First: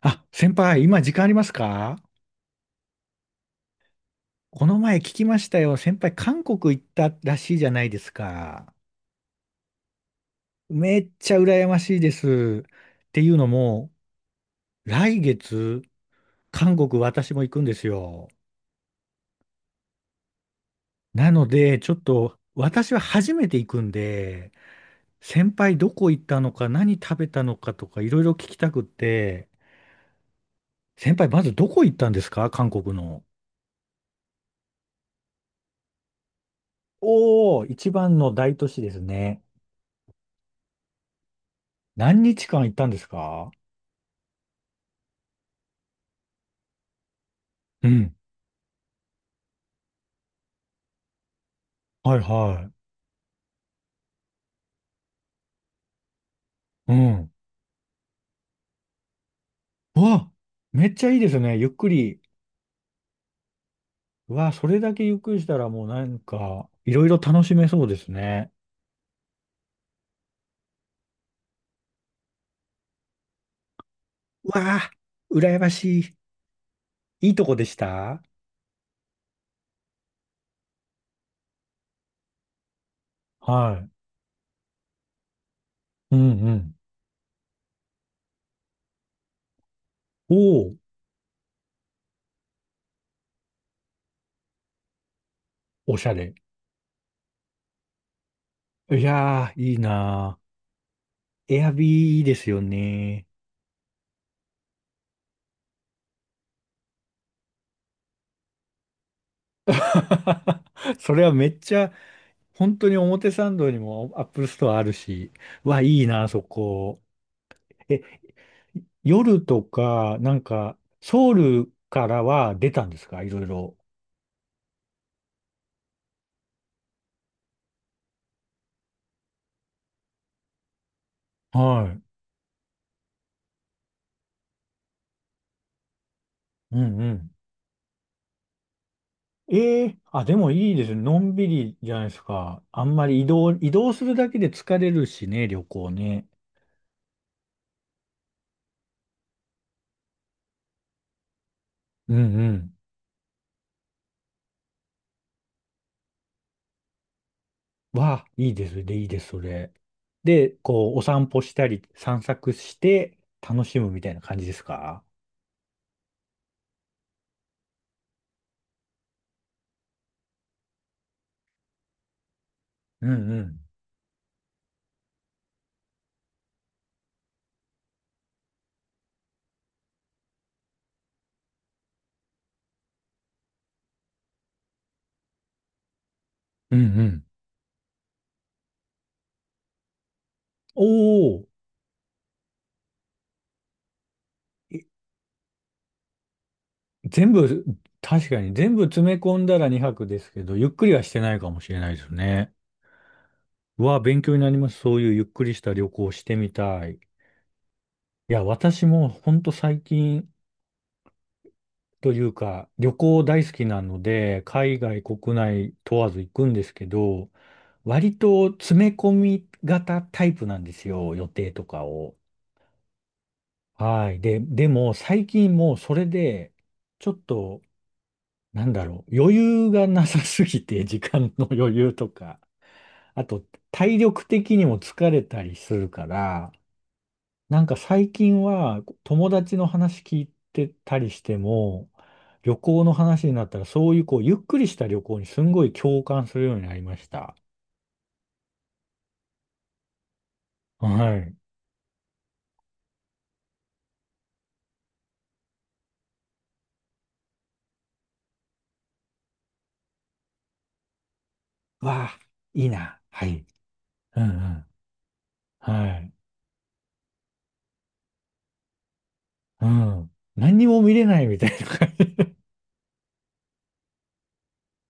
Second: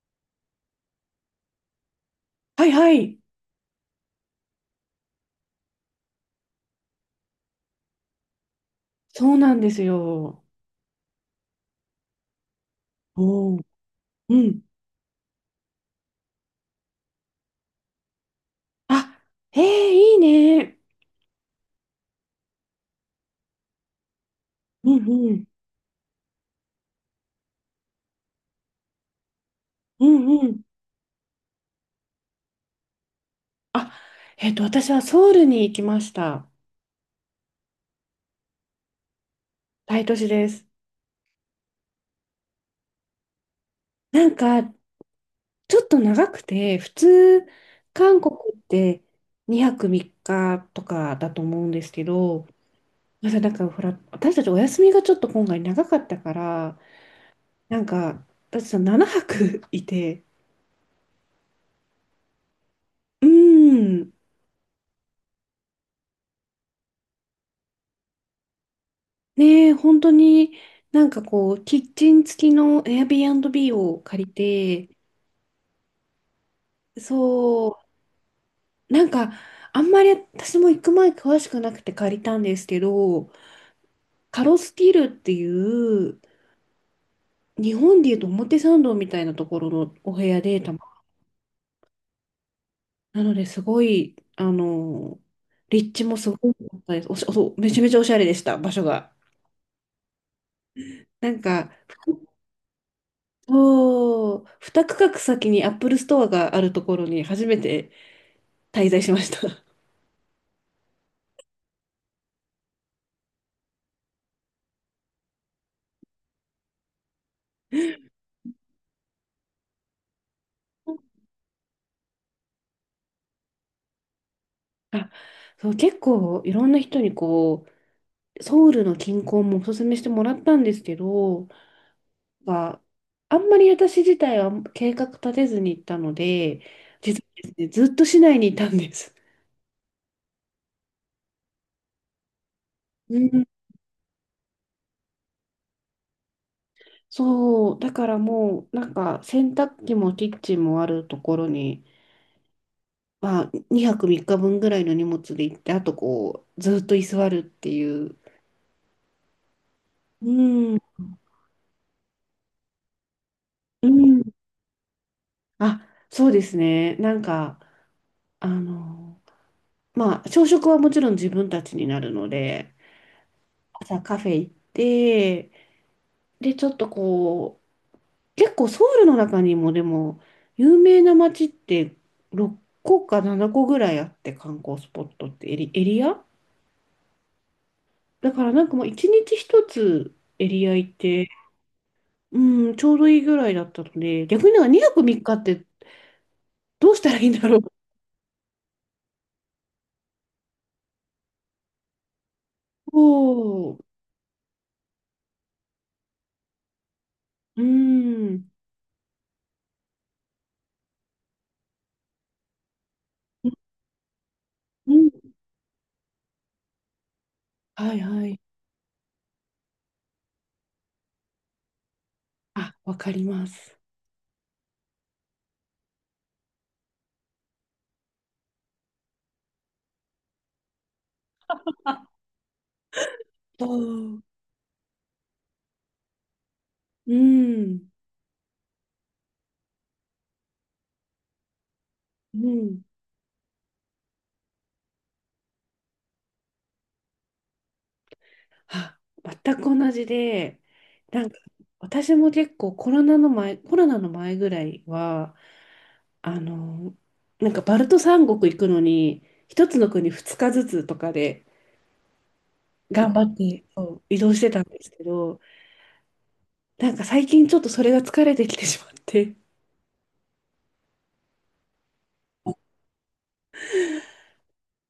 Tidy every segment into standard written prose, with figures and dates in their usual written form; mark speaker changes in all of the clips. Speaker 1: あ、先輩、今時間ありますか？
Speaker 2: はいはい。
Speaker 1: この前聞きましたよ。先輩、韓国行ったらしいじゃないですか。
Speaker 2: そうなんですよ。
Speaker 1: めっちゃ羨ましいです。っていうの
Speaker 2: おお、
Speaker 1: も、
Speaker 2: うん、
Speaker 1: 来月、韓国私も行くんですよ。
Speaker 2: あ、ええ、いいね。
Speaker 1: なので、ちょっと私は初めて行くんで、
Speaker 2: うんうん、
Speaker 1: 先輩どこ行ったのか、何食べたのかとか、いろいろ聞きたくって、
Speaker 2: うんうん。
Speaker 1: 先輩、まずどこ行ったんですか韓国の？
Speaker 2: あ、私はソウルに行きました。
Speaker 1: おー、一番の大都市ですね。
Speaker 2: 大都市です。
Speaker 1: 何日間行ったんですか？
Speaker 2: なんか、ちょっと長くて、普通、
Speaker 1: うん。
Speaker 2: 韓国って2泊3日とかだと思うんですけ
Speaker 1: はい
Speaker 2: ど、
Speaker 1: は
Speaker 2: なんかほら、私たちお休みがちょっと今回長かったから、
Speaker 1: い。うん。
Speaker 2: なんか、私は7泊い
Speaker 1: う
Speaker 2: て、
Speaker 1: わ、めっちゃいいですね。ゆっくり。
Speaker 2: うーん。
Speaker 1: うわ、それだけゆっくりしたらもうなんか、いろいろ楽しめそうですね。
Speaker 2: ねえ、本当になんかこう、キッチン付きの Airbnb を借り
Speaker 1: うわ
Speaker 2: て、
Speaker 1: あ、羨ましい。いいとこでし
Speaker 2: そ
Speaker 1: た？
Speaker 2: う、なんかあんまり私も行く前詳しくなくて借りたんですけど、
Speaker 1: はい。
Speaker 2: カロスティルってい
Speaker 1: う
Speaker 2: う、
Speaker 1: んうん。
Speaker 2: 日本でいうと表参道みたいなところのお部
Speaker 1: お
Speaker 2: 屋で
Speaker 1: お、
Speaker 2: なのですごい、立
Speaker 1: お
Speaker 2: 地
Speaker 1: しゃ
Speaker 2: もす
Speaker 1: れ。
Speaker 2: ごい良かったです。おし、おそうめちゃめちゃおしゃれでした、場所
Speaker 1: い
Speaker 2: が。
Speaker 1: やー、いいな
Speaker 2: なん
Speaker 1: ー。エ
Speaker 2: か、
Speaker 1: アビーですよね。
Speaker 2: そう、2区画先にアップルストアがあるところに初めて滞在しました。
Speaker 1: それはめっちゃ、本当に表参道にもアップルストアあるし。うわ、いいなー、そこ。え、夜とか、なんか、ソウルからは出たんですか？いろいろ。
Speaker 2: あ、そう、結構いろんな人にこう、ソウルの近郊もおすすめしてもらったんですけど、
Speaker 1: はい。
Speaker 2: まあ、あんまり私自体は計画立てずに行ったので、
Speaker 1: うんう
Speaker 2: 実
Speaker 1: ん。
Speaker 2: はですね、ずっと市内にいたんです。
Speaker 1: ええ、あ、でもいいですね。のんびりじゃないですか。あんま
Speaker 2: う
Speaker 1: り移
Speaker 2: ん、
Speaker 1: 動、移動するだけで疲れるしね、旅行ね。
Speaker 2: そう、だからもう、なんか洗濯機もキッチンもあるところに、
Speaker 1: うんうん。
Speaker 2: まあ、2泊3日分ぐらいの荷物で行って、あとこう、ずっと居座るっていう。
Speaker 1: わあ、いいですね。で、いいです、それ。
Speaker 2: う
Speaker 1: で、
Speaker 2: ん、
Speaker 1: こう、お散歩したり、散策して、楽し
Speaker 2: う
Speaker 1: むみたいな
Speaker 2: ん。
Speaker 1: 感じですか？
Speaker 2: あ、そうですね。なんか、あの、まあ、朝食はもちろん自分たちになるので、
Speaker 1: うんうん。
Speaker 2: 朝カフェ行って、で、ちょっとこう、結構ソウルの中にもでも、有名な街って6個か7個ぐらいあって、観光スポットってエリア
Speaker 1: うんうん。
Speaker 2: だからなんかもう1日1つエリア行って、
Speaker 1: おー、
Speaker 2: うん、ちょうどいいぐらいだったので、逆になんか2泊3日っかってどうしたらいい
Speaker 1: 全
Speaker 2: んだろう。
Speaker 1: 部、確かに全部詰め込んだら2泊ですけど、ゆっくりはしてないかもしれないですね。
Speaker 2: そ
Speaker 1: うわ、勉強になります。そういうゆっくりした旅行をしてみたい。い
Speaker 2: う、う
Speaker 1: や、
Speaker 2: ん、
Speaker 1: 私もほんと最近というか、旅行大好きなので、海
Speaker 2: う
Speaker 1: 外、
Speaker 2: ん、
Speaker 1: 国内問わず行くんですけど、
Speaker 2: はい
Speaker 1: 割
Speaker 2: はい。
Speaker 1: と詰め込み型タイプなんですよ、予定とかを。
Speaker 2: あ、わかります。
Speaker 1: はい。でも最近もうそれで、ちょっと、なんだろう、余裕がなさすぎて、時間の余裕とか。あと、
Speaker 2: そ
Speaker 1: 体
Speaker 2: う、
Speaker 1: 力的にも疲れたりするから、
Speaker 2: う
Speaker 1: なんか
Speaker 2: ん、
Speaker 1: 最近は友達の話聞いてたりしても、
Speaker 2: う
Speaker 1: 旅
Speaker 2: ん。
Speaker 1: 行の話になったら、そういうこう、ゆっくりした旅行にすんごい共感するようになりました。
Speaker 2: あ、全く同じで、
Speaker 1: は
Speaker 2: なん
Speaker 1: い。
Speaker 2: か私も結構コロナの前ぐらいは、あの、なんかバルト三国行くのに、一つの国二日ずつとかで
Speaker 1: わあ、いいな。
Speaker 2: 頑張
Speaker 1: は
Speaker 2: っ
Speaker 1: い。
Speaker 2: てそう移
Speaker 1: うんう
Speaker 2: 動してたん
Speaker 1: ん。
Speaker 2: ですけど、
Speaker 1: はい。
Speaker 2: なんか最近ちょっとそれが疲れてきてしまって。
Speaker 1: うん。何にも見れないみたいな感じ。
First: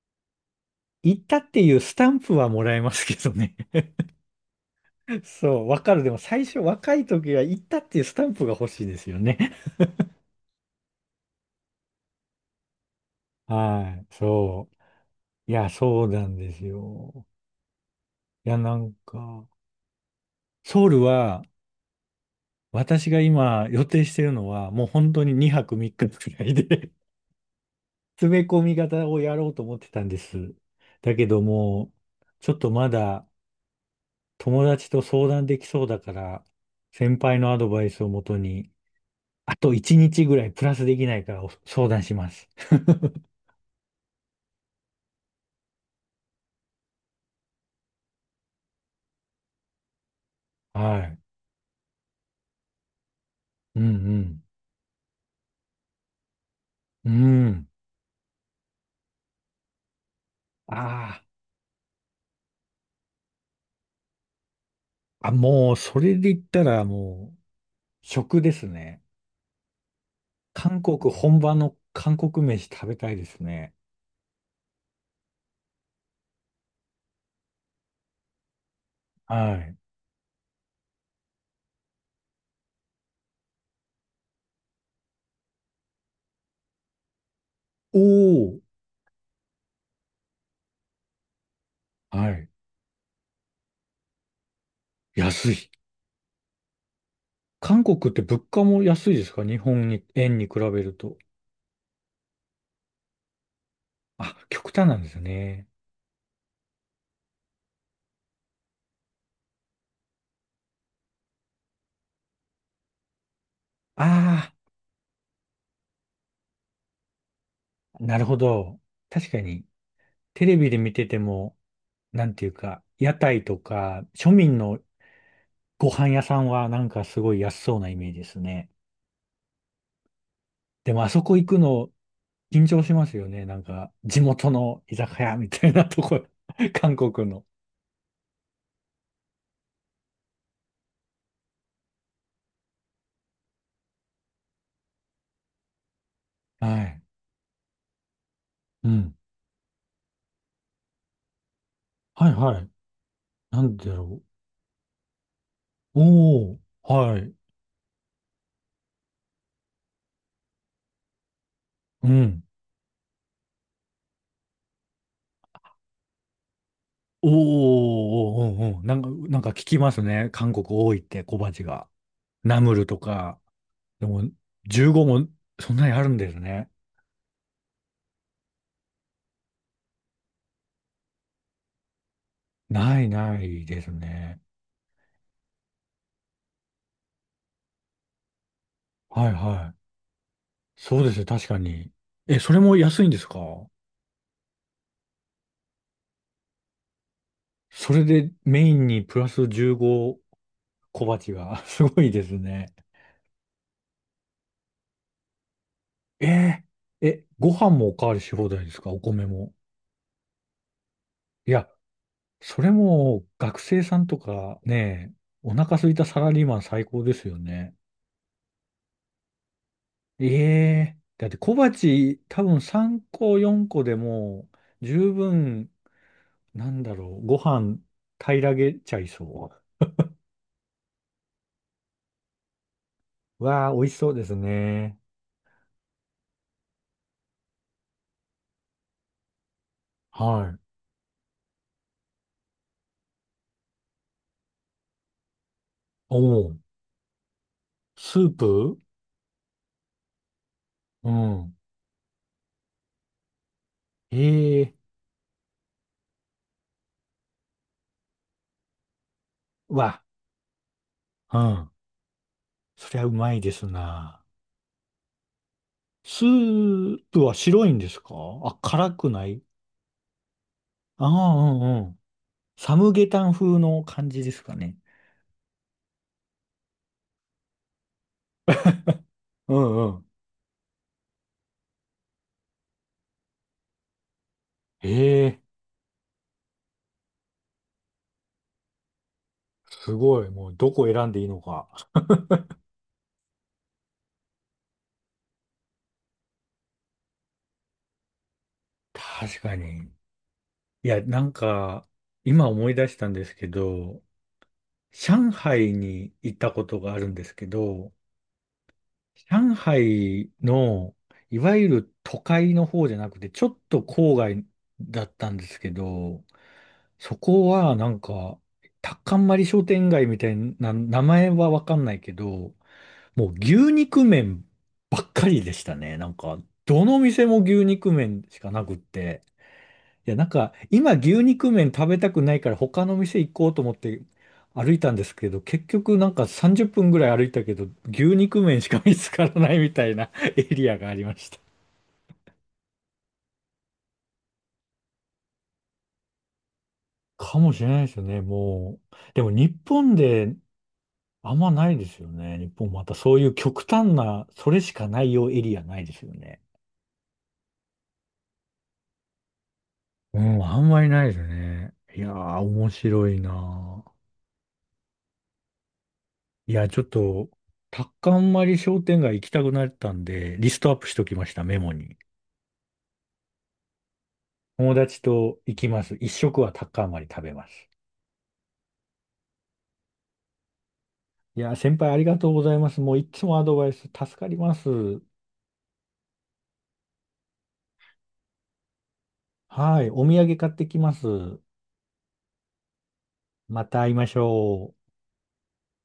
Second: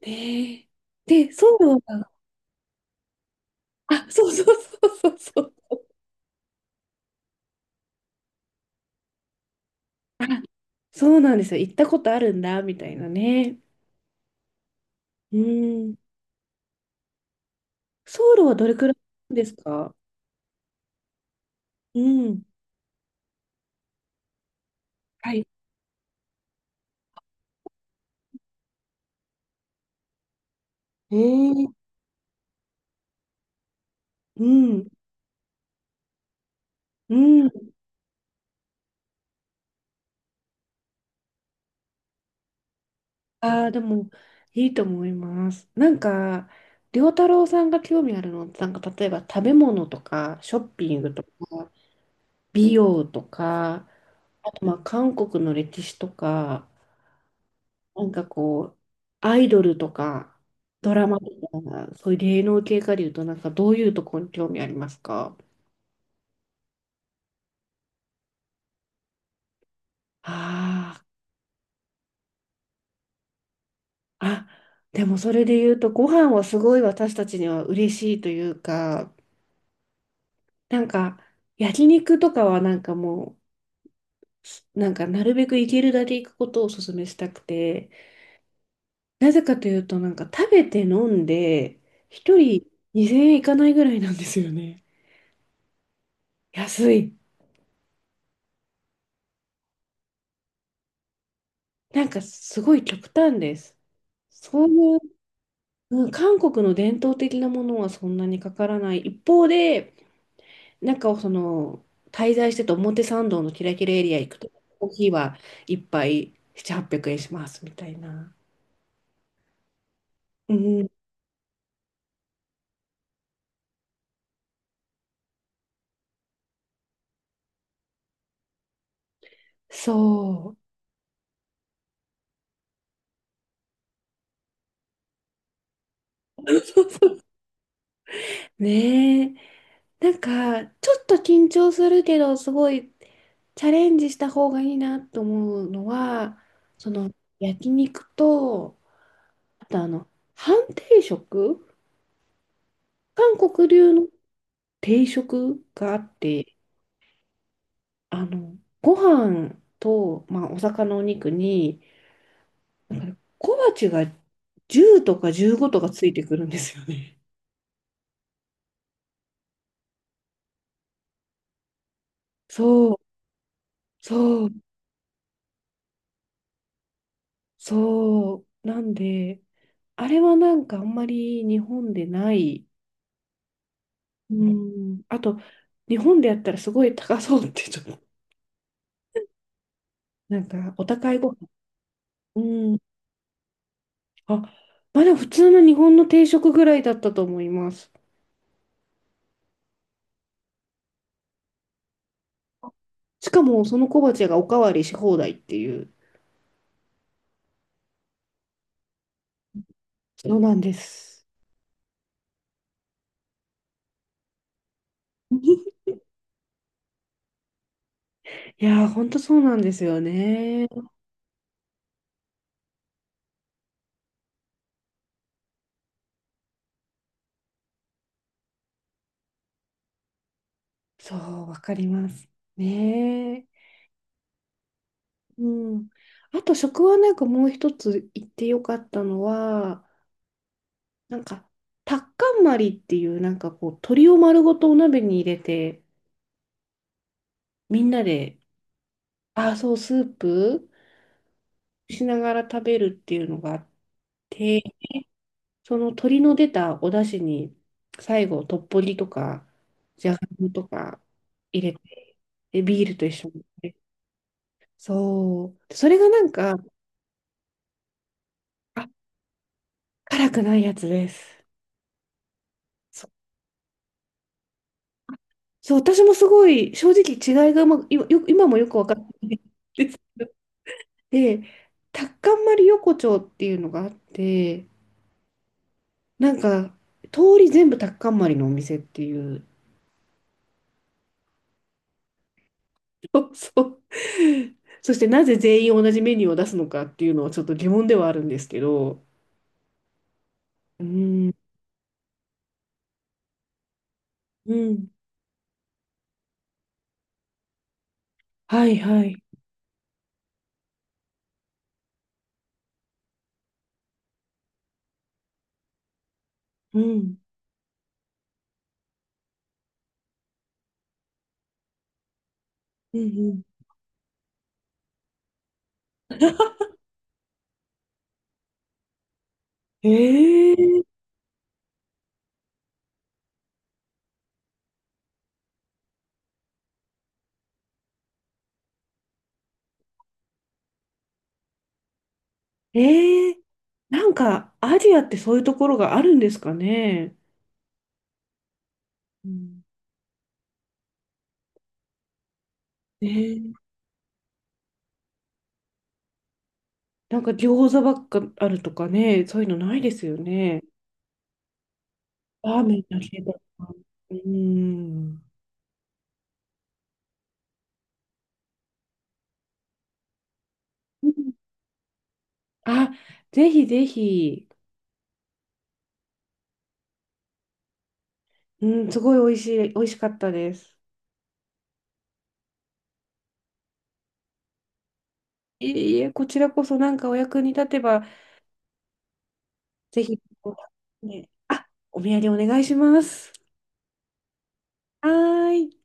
Speaker 2: ねえ。
Speaker 1: 行っ
Speaker 2: で、
Speaker 1: たっ
Speaker 2: ソウ
Speaker 1: て
Speaker 2: ル
Speaker 1: いうスタ
Speaker 2: は、
Speaker 1: ンプはもらえますけどね。
Speaker 2: あ、そうそうそうそう そ
Speaker 1: そう、
Speaker 2: う。
Speaker 1: わかる。でも最初若い時は行ったっていうスタンプが欲しいですよね。
Speaker 2: あ、そうなんですよ。行ったことあるんだ、みたいなね。
Speaker 1: はい。そう。
Speaker 2: う
Speaker 1: いや、
Speaker 2: ん。
Speaker 1: そうなんですよ。
Speaker 2: ソウル
Speaker 1: い
Speaker 2: は
Speaker 1: や、
Speaker 2: どれ
Speaker 1: な
Speaker 2: く
Speaker 1: ん
Speaker 2: らいで
Speaker 1: か、
Speaker 2: すか？
Speaker 1: ソウルは、
Speaker 2: うん。
Speaker 1: 私が今予定してるのは、もう本当に
Speaker 2: はい。
Speaker 1: 2泊3日くらいで 詰め込み型をやろうと思ってたんです。だけど
Speaker 2: ええ、
Speaker 1: も、ちょっとまだ
Speaker 2: う
Speaker 1: 友
Speaker 2: ん、
Speaker 1: 達と相談できそうだから、
Speaker 2: う
Speaker 1: 先輩のアド
Speaker 2: ん。
Speaker 1: バイスをもとに、あと1日ぐらいプラスできないからお相談します。
Speaker 2: ああ、でも、いいと思います。なんか、良太郎さんが興味あるのって、なんか、例えば食べ物とか、ショッピ
Speaker 1: は
Speaker 2: ング
Speaker 1: い。
Speaker 2: とか、美容と
Speaker 1: うんう
Speaker 2: か、
Speaker 1: ん。
Speaker 2: あと、まあ、韓国の歴史とか、
Speaker 1: うん。
Speaker 2: なんかこう、アイドルとか、ドラマ
Speaker 1: あ
Speaker 2: とか、そういう芸能系かでいうと、なんか、どういうところに興味ありますか？
Speaker 1: もう、それで言ったらもう、食ですね。韓
Speaker 2: あ
Speaker 1: 国、
Speaker 2: あー。
Speaker 1: 本場の韓国飯食べたいですね。
Speaker 2: あ、でもそれで言うと、ご飯はすごい私たちには嬉しいというか、
Speaker 1: はい。
Speaker 2: なんか、焼肉とかはなんかもう、なんかなるべく行けるだけ行くことをお勧めしたくて、
Speaker 1: おー。
Speaker 2: なぜかというと、なんか食べて飲んで、
Speaker 1: は
Speaker 2: 一
Speaker 1: い。
Speaker 2: 人2000円いかないぐらいなんですよね。
Speaker 1: 安い。
Speaker 2: 安い。
Speaker 1: 韓国って物価も安いですか？日本に、円に比べると。
Speaker 2: なんかすごい極端です。
Speaker 1: あ、
Speaker 2: そ
Speaker 1: 極
Speaker 2: う
Speaker 1: 端な
Speaker 2: いう、
Speaker 1: んですね。
Speaker 2: うん、韓国の伝統的なものはそんなにかからない。一方で、中を滞在してて表参道のキラキラエリア行く
Speaker 1: あ
Speaker 2: と、コーヒーは一杯7、800円しますみたい
Speaker 1: あ、なる
Speaker 2: な。
Speaker 1: ほど。確かに、テ
Speaker 2: う
Speaker 1: レビで
Speaker 2: ん、
Speaker 1: 見てても、なんていうか、屋台とか、庶民のご飯屋さんはなんかすごい安そうなイメージですね。
Speaker 2: そ
Speaker 1: でもあそこ行くの、緊張しますよね。なんか、地元の居酒屋みたいなとこ、韓国の。
Speaker 2: う。ねえ。なんか、ちょっと緊張するけど、すごいチャレンジした方がいいなと思うのは、
Speaker 1: は
Speaker 2: そ
Speaker 1: い。
Speaker 2: の、焼肉と、
Speaker 1: うん。
Speaker 2: あと、半定食、
Speaker 1: はいはい。
Speaker 2: 韓
Speaker 1: な
Speaker 2: 国
Speaker 1: んで
Speaker 2: 流
Speaker 1: だ
Speaker 2: の
Speaker 1: ろ
Speaker 2: 定食があ
Speaker 1: う。
Speaker 2: っ
Speaker 1: お
Speaker 2: て、
Speaker 1: ー、はい。
Speaker 2: ご飯と、まあ、お魚のお肉に、
Speaker 1: うん。
Speaker 2: だから小鉢が10とか15とかついてくるんですよね。
Speaker 1: おー、おー、おー、おー、なんか聞きますね。韓国多いって小鉢が。ナムル
Speaker 2: そう、
Speaker 1: とか。でも、
Speaker 2: そう、
Speaker 1: 15もそんなにあるんですね。
Speaker 2: そう。なんで、あれはなんかあんまり日本でない。
Speaker 1: ないないです
Speaker 2: う
Speaker 1: ね。
Speaker 2: ん。あと、日本でやったらすごい高そうってちょっと、
Speaker 1: はいはい。
Speaker 2: なんかお
Speaker 1: そうで
Speaker 2: 高
Speaker 1: す
Speaker 2: い
Speaker 1: よ、
Speaker 2: ご飯。
Speaker 1: 確かに。え、それ
Speaker 2: う
Speaker 1: も
Speaker 2: ん。
Speaker 1: 安いんですか？
Speaker 2: あ、まあでも普通の日本の定食ぐらいだったと思いま
Speaker 1: そ
Speaker 2: す。
Speaker 1: れでメインにプラス15小鉢が。すごいですね。
Speaker 2: しかもその小鉢がおかわりし放題っていう。
Speaker 1: えーえ、ご飯もおかわりし放題ですか？お米も。
Speaker 2: そうなんです。
Speaker 1: いや、それも学生さんとかね、お腹 空いたサラリーマン最高ですよね。
Speaker 2: いやー、ほんとそうなんですよ
Speaker 1: え
Speaker 2: ね。
Speaker 1: え、だって小鉢多分3個4個でも十分、なんだろう、ご飯平らげちゃいそ
Speaker 2: そう、わかります。ね
Speaker 1: う。
Speaker 2: え。
Speaker 1: わあ、美味しそうですね。
Speaker 2: うん。あと、食はなんかもう一つ言ってよかったのは、
Speaker 1: はい。
Speaker 2: なんか、タッカンマリっていう、なんかこう、鶏を丸ごとお鍋に入れて、
Speaker 1: おお、
Speaker 2: みんな
Speaker 1: スー
Speaker 2: で、
Speaker 1: プ、
Speaker 2: あ、そう、スープ
Speaker 1: うん。
Speaker 2: しながら食べるっていうのがあって、
Speaker 1: ええ、
Speaker 2: その鶏の出たお出汁に、最後、トッポギとか、
Speaker 1: わ、
Speaker 2: じゃがいもとか
Speaker 1: うん。
Speaker 2: 入れて、で、ビー
Speaker 1: そ
Speaker 2: ル
Speaker 1: りゃ
Speaker 2: と
Speaker 1: う
Speaker 2: 一緒
Speaker 1: まい
Speaker 2: に。
Speaker 1: ですな。
Speaker 2: そう。それがな
Speaker 1: ス
Speaker 2: んか、
Speaker 1: ープは白いんですか？あ、
Speaker 2: あ、
Speaker 1: 辛くない？
Speaker 2: 辛くないやつ
Speaker 1: あ
Speaker 2: です。
Speaker 1: あ、うん、サムゲ
Speaker 2: そ
Speaker 1: タン風の感じですかね。
Speaker 2: そう、私もすごい正直違いがうまく、今もよく分かってない
Speaker 1: う
Speaker 2: で
Speaker 1: んう
Speaker 2: す。
Speaker 1: ん。
Speaker 2: で、タッカンマリ横丁っていうのがあって、
Speaker 1: ええ、
Speaker 2: なんか通り全部タッカンマリのお店っていう、
Speaker 1: すごい。もうどこ選んでいいのか。
Speaker 2: そうそう。そしてなぜ全員同じメニューを出すのかっていうのはちょっと疑問ではあるんですけど、
Speaker 1: 確かに。
Speaker 2: う
Speaker 1: いや、なん
Speaker 2: ん、
Speaker 1: か、今思い出したんですけど、
Speaker 2: うん、
Speaker 1: 上海に行ったことがあるんですけど、
Speaker 2: はいはい、
Speaker 1: 上海の、いわゆる都会の方じゃなくて、ちょっと郊外だったんですけど、
Speaker 2: う
Speaker 1: そ
Speaker 2: ん、
Speaker 1: こはなんか、タッカンマリ商店街みたいな、名前はわかんないけど、
Speaker 2: うん、
Speaker 1: も
Speaker 2: う
Speaker 1: う
Speaker 2: ん。
Speaker 1: 牛肉麺ばっかりでしたね。なんか、どの店も牛肉麺しかなくって。
Speaker 2: え
Speaker 1: いや、なんか、
Speaker 2: ー、
Speaker 1: 今牛肉麺食べたくないから他の店行こうと思って歩いたんですけど、結局なんか30分ぐらい歩いたけど、牛肉麺しか見つからないみたいな エリアがありました。
Speaker 2: えー、なんかアジアってそういうところがあるんですかね。
Speaker 1: かもしれないですよね、もう。で
Speaker 2: う
Speaker 1: も日
Speaker 2: ん。
Speaker 1: 本であんまないですよね。日本またそういう
Speaker 2: ね、
Speaker 1: 極端な、それしかないようエリアないですよね。
Speaker 2: なんか餃子ばっかあるとかね、そういうのないですよ
Speaker 1: うん、あ
Speaker 2: ね。
Speaker 1: んまりないですね。いやー、
Speaker 2: ラー
Speaker 1: 面
Speaker 2: メンだ
Speaker 1: 白い
Speaker 2: け
Speaker 1: な
Speaker 2: だ。
Speaker 1: ー。
Speaker 2: うん。
Speaker 1: いや、ちょっと、タッカンマリ商店街行きたくなったんで、リストアップしと
Speaker 2: う
Speaker 1: きま
Speaker 2: ん。
Speaker 1: した、メモに。
Speaker 2: あ、ぜひぜひ。
Speaker 1: 友達と行きます。一食はタッカンマリ食べます。
Speaker 2: うん、すごい美味しかったです。
Speaker 1: いやー、先輩ありがとうございます。もういつもアドバイス助かります。
Speaker 2: いえいえ、こちらこそなんかお役に立てば、
Speaker 1: はい、
Speaker 2: ぜ
Speaker 1: お
Speaker 2: ひ、
Speaker 1: 土産買ってきます。
Speaker 2: ね、あ、お土産お願いします。
Speaker 1: また会いましょう。
Speaker 2: はーい。